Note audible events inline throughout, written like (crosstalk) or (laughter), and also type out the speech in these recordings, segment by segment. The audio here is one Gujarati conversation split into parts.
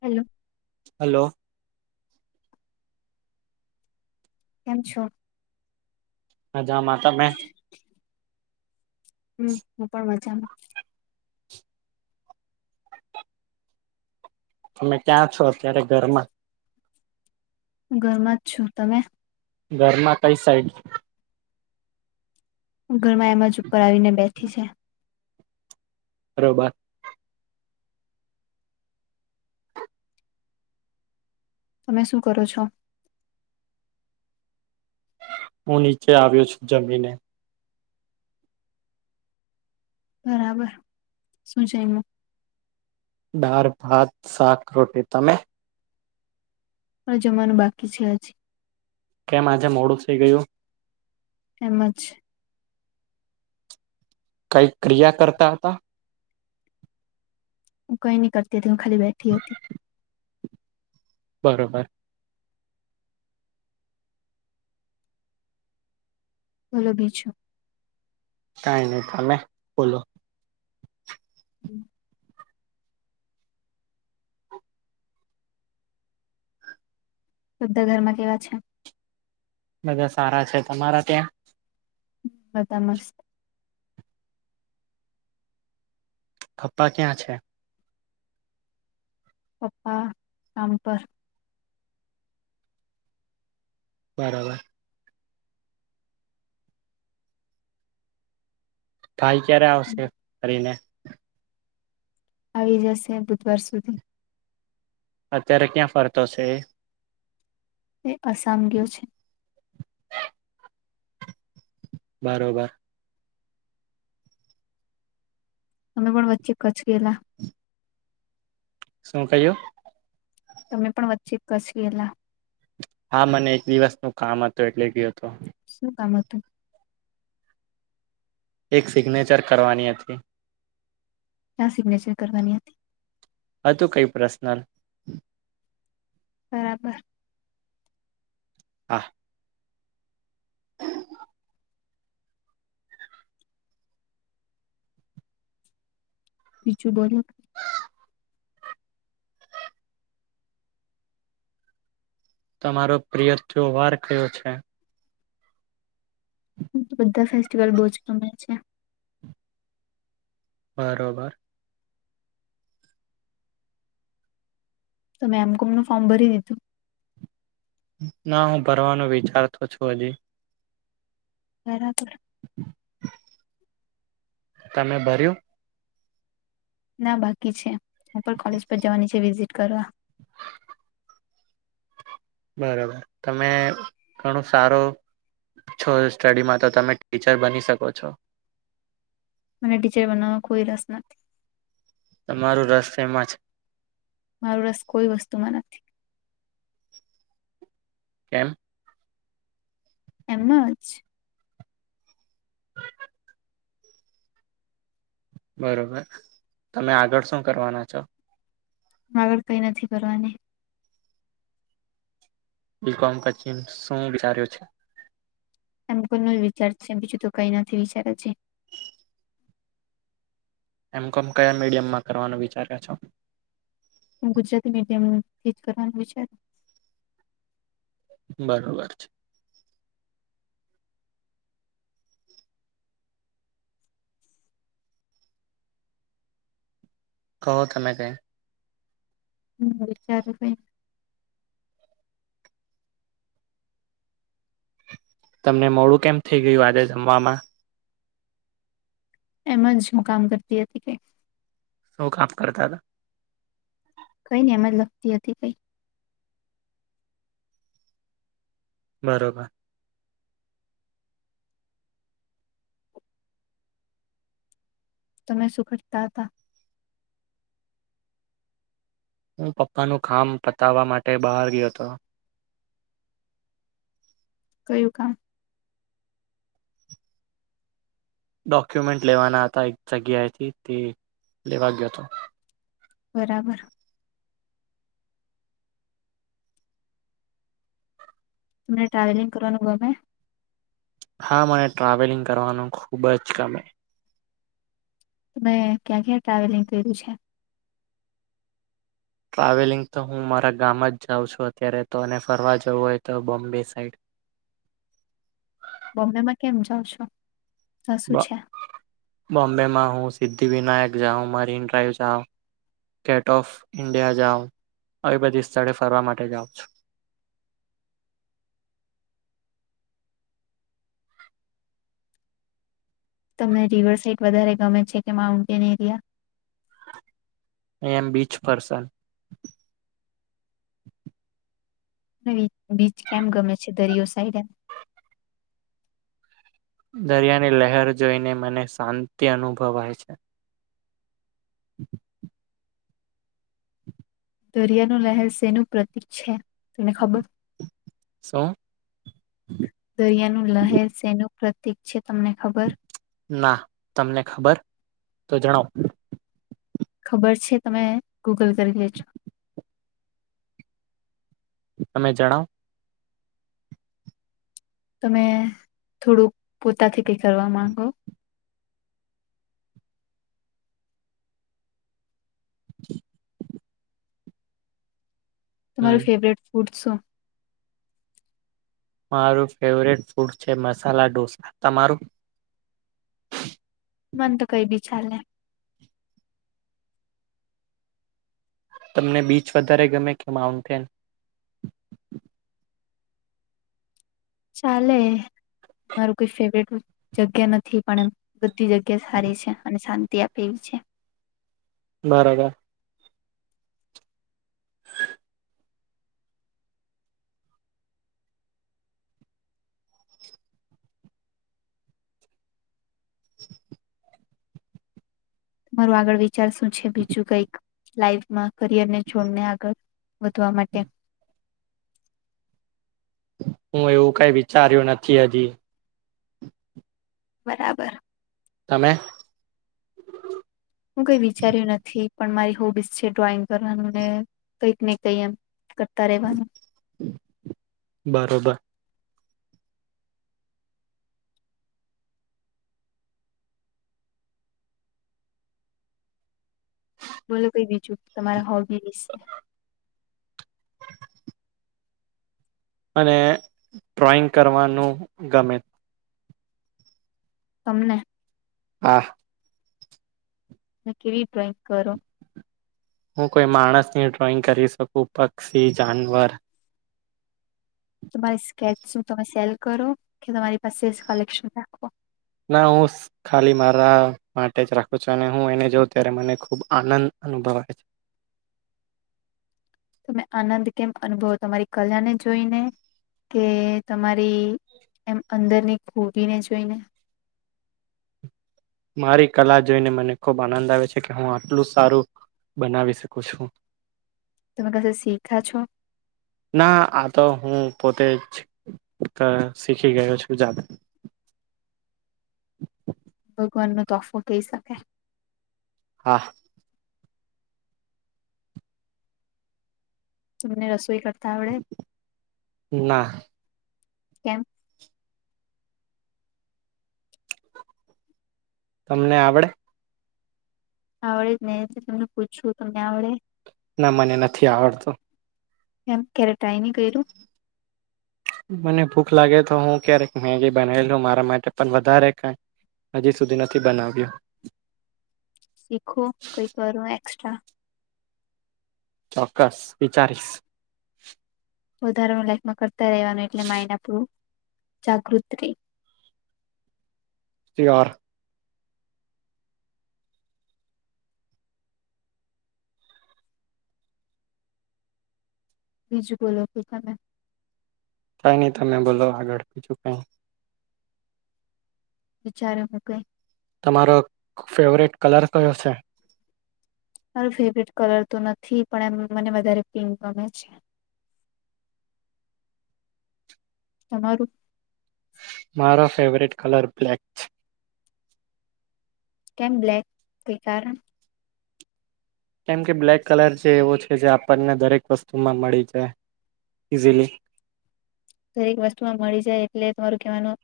હેલો. હલો. એમ છો? મજામા. તમે? હમ. હું પણ મજામાં. તમે ક્યાં છો અત્યારે ઘરમાં? ઘરમાં જ છુ. તમે? ઘરના કઈ સાઈડ? ઘર માં એમ જ ઉપર આવી ને બેઠી છે. બરોબર. તમે શું કરો છો? હું નીચે આવ્યો છું જમીને. બરાબર. શું છેમ? દાળ, ભાત, શાક, રોટી. તમે? પણ જમાનું બાકી છે હજી. કેમ આજે મોડું થઈ ગયું? એમજ. કઈ ક્રિયા કરતા હતા? હું કઈ નહી કરતી હતી. હું ખાલી બેઠી હતી. બરોબર. બોલો. બીજું? કઈ નહી. તમે બોલો? (inaudible) બદ્ધા ઘરમાં કેવા છે? બધા સારા છે. તમારા ત્યાં? બધા મસ્ત. ખપ્પા ક્યાં છે? પપ્પા કામ પર. બરાબર. ભાઈ, ક્યારે આવશે ફરીને? આવી જશે, બુધવાર સુધી. અત્યારે ક્યાં ફરતો છે એ? એ અસામ ગયો છે. બરોબર. તમે પણ વચ્ચે કચ્છ ગયેલા? શું કહ્યું? તમે પણ વચ્ચે કચ્છ ગેલા? હા! મને એક દિવસ નું કામ હતું. એટલે ગયો હતો. શું કામ હતુ? એક સિગ્નેચર કરવાની હતી. આ્યા સિગ્નેચર કરવાની હતી હતું કઈ પ્રશ્નલ બરાબર હા પીજું બો તમારો પ્રિય ત્યો વાર કયો છે તો બધા ફેસ્ટિવલ બહુ જ ગમે છે બરોબર તમે એમ કોમનું ફોર્મ ભરી દીધું. ના હું ભરવાનું વિચારતો છું હજી. (unintelligible) તમે ભર્યુ? ના બાકી છે હું પણ કોલેજ પર જવાની છે વિઝિટ કરવા. બરોબર તમે ઘણું સારું છો સ્ટડીમાં તો તમે ટીચર બની શકો છો. મને ટીચર બનવામાં કોઈ રસ નથી. તમારું રસ શેમાં છે? મારૂ રસ કોઈ વસ્તુમાં નથી. કેમ? એમ જ બરોબર તમે આગળ શું કરવાના છો? આગળ કઈ નથી કરવાની. બીકોમ પછી ન શું વિચાર્યું છે? એમ કોમ નો જ વિચાર છે બીજું તો કઈ નથી વિચાર હજી. એમ કોમ કયા મીડિયમમાં કરવાનું વિચારો છો? હું ગુજરાતી મીડિયમ ઇ જ કરવાનું વિચાર. બરોબર છે. કહો તમે કઈ હું વિચારું કઈ તમને મોડું કેમ થઇ ગયું આજે જમવામાં? એમ જ મુ કામ કરતી હતી કઈક. શું કામ કરતા હતા કઈ ને એમ જ લખતી હતી કઈ. બરોબર તમે શુ કરતા હતા? હું પપ્પાનું કામ પતાવવા માટે બહાર ગયો હતો. કયું કામ ડોક્યુમેન્ટ લેવાના હતા એક જગ્યાએથી તે લેવા ગ્યોતો. બરાબર તમને ટ્રાવેલિંગ કરવાનું ગમે? હા, મને ટ્રાવેલિંગ કરવાનું ખુબ જ ગમે. તમે ક્યાં ક્યાં ટ્રાવેલિંગ કર્યું છે? ટ્રાવેલિંગ તો હું મારા ગામ જ જાઉં છું અત્યારે તો અને ફરવા જવું હોય તો બોમ્બે સાઈડ. બોમ્બેમાં કેમ જાવ છો? ત્યાં શું બો છે બોમ્બેમાં હું સિદ્ધિ વિનાયક જાઉ મરીન ડ્રાઈવ જાઉ. ગેટ ઓફ ઈન્ડિયા જાઉં, આવી બધી સ્થળે ફરવા માટે જાવ છુ. (inaudible) તમને રિવર સાઇટ વધારે ગમે છે કે માઉન્ટેન એરિયા એમ બીચ પરસન (inaudible) બીચ કેમ ગમે છે? દરિયો સાઈડ એમ. દરિયાની લહેર જોઈને મને શાંતિ અનુભવાય છે. (inaudible) દરિયાનુ લહેર શેનું પ્રતીક છે? તને ખબર શું દરિયાનું લહેર શેનુ પ્રતીક છે. તમને ખબર ના, તમને ખબર તો જણાવ. ખબર છે, તમે ગૂગલ કરી લેજો. તમે જણાવ. તમે થોડુંક પોતાથી કઈ કરવા માંગો (inaudible) હમ તમારું ફેવરેટ ફૂડ શું? મારું ફેવરેટ ફૂડ છે, મસાલા ઢોસા તમારું? મન તો કઈ બી ચાલે તમને બીચ વધારે ગમે કે માઉન્ટેન? ચાલે. મારું કોઈ ફેવરેટ જગ્યા નથી પણ એમ બધી જગ્યા સારી છે, અને શાંતિ આપે એવી છે. (inaudible) બરોબર. તમારું આગળ વિચાર શું છે, બીજું કઈક લાઈફમાં કરિયરને છોડને આગળ વધવા માટે. હું એવું કાઈ વિચાર્યું નથી હજી બરાબર. તમે? હું કઈ વિચાર્યું નથી. પણ મારી હોબીસ છે, ડ્રોઈંગ કરવાનું ને કઈક ને કઈ એમ કરતા રેવાનું બરોબર. બોલો કઈ બીજું તમારા હોબી વિશે. મને ડ્રોઈંગ કરવાનું ગમે. તમને? હા. ને કેવી ડ્રોઈંગ કરો? હું કોઈ માણસની ડ્રોઈંગ કરી શકું, પક્ષી, જાનવર તમારી સ્કેચ શું તમે સેલ કરો કે તમારી પાસેે જ કલેક્શન રાખો. ના, હું ખાલી મારા માટે જ રાખું છું, અને હું એને જોઉ ત્યારે મને ખુબ આનંદ અનુભવાય છે. (inaudible) તમે આનંદ કેમ અનુભવ તમારી કલાને જોઈને? કે તમારી એમ અંદરની ખૂબીને જોઈને? (inaudible) મારી કલા જોઈને મને ખુબ આનંદ આવે છે, કે હું આટલું સારું બનાવી શકુ છું. તમે કશે શીખા છો ના આ તો હું પોતે જ ક શીખી ગયો છુ જાતે (inaudible) ભગવાનનો તોફો કહી શકે. હા. તમને રસોઈ કર ના. કેમ? તમને આવડે? આવડે જ ને તમને પૂછું તમને આવડે? ના મને નથી આવડતું એમ ક્યારે ટારાયની કરયુ. મને ભૂખ લાગે તો હું ક્યારેક મેગી બનાવેલું મારા માટે પણ વધારે ક હજી સુધી નથી બનાવ્યું શીખો કઈ કરો એક્સ્ટ્રા ચોક્કસ વિચારીશ વધારાનું લાઈકમાં કરતા રેવાનું એટલે માઇડ આપણુ જાગૃત ર, શીયોર બીજું બોલો કે તમે કઈ નહી તમે બોલો આગળ બીજું કઈ વિચારો મ કઈ તમારો ફેવરેટ કલર કયો છે. મારો ફેવરેટ કલર તો નથી પણ એમ મને વધારે પિંક ગમે છે (inaudible) તમારું મારો ફેવરેટ કલર બ્લેક છે કેમ બ્લેક કે કારણ કેમ કે બ્લેક કલર જે એવો છે જે, આપણને દરેક વસ્તુમાં મળી જાય. ઇઝલી દરેક વસ્તુમાં મળી જાય એટલે તમારું કેવાનો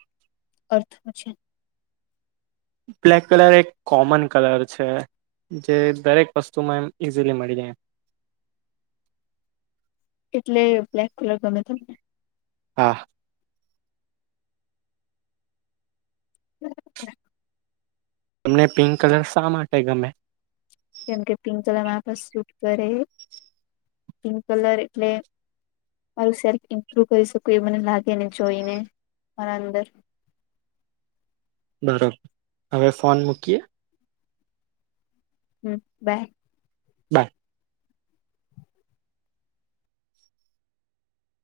અર્થ છે બ્લેક કલર એક કોમન કલર છે જે દરેક વસ્તુમાં એમ ઈઝીલી મળી જાય એટલે બ્લેક કલર ગમે તમને હા હ તમને પિંક કલર શા માટે ગમે કેમ કે પિંક કલર મારા પા સૂટ કરે પિંક કલર એટલે મારું સેલ્ફ ઇમ્પ્રુવ કરી શકું એ મને લાગેને જોઈને મારા અંદર (inaudible) બરોબર હવે ફોન મૂકીએ હમ બાય બાય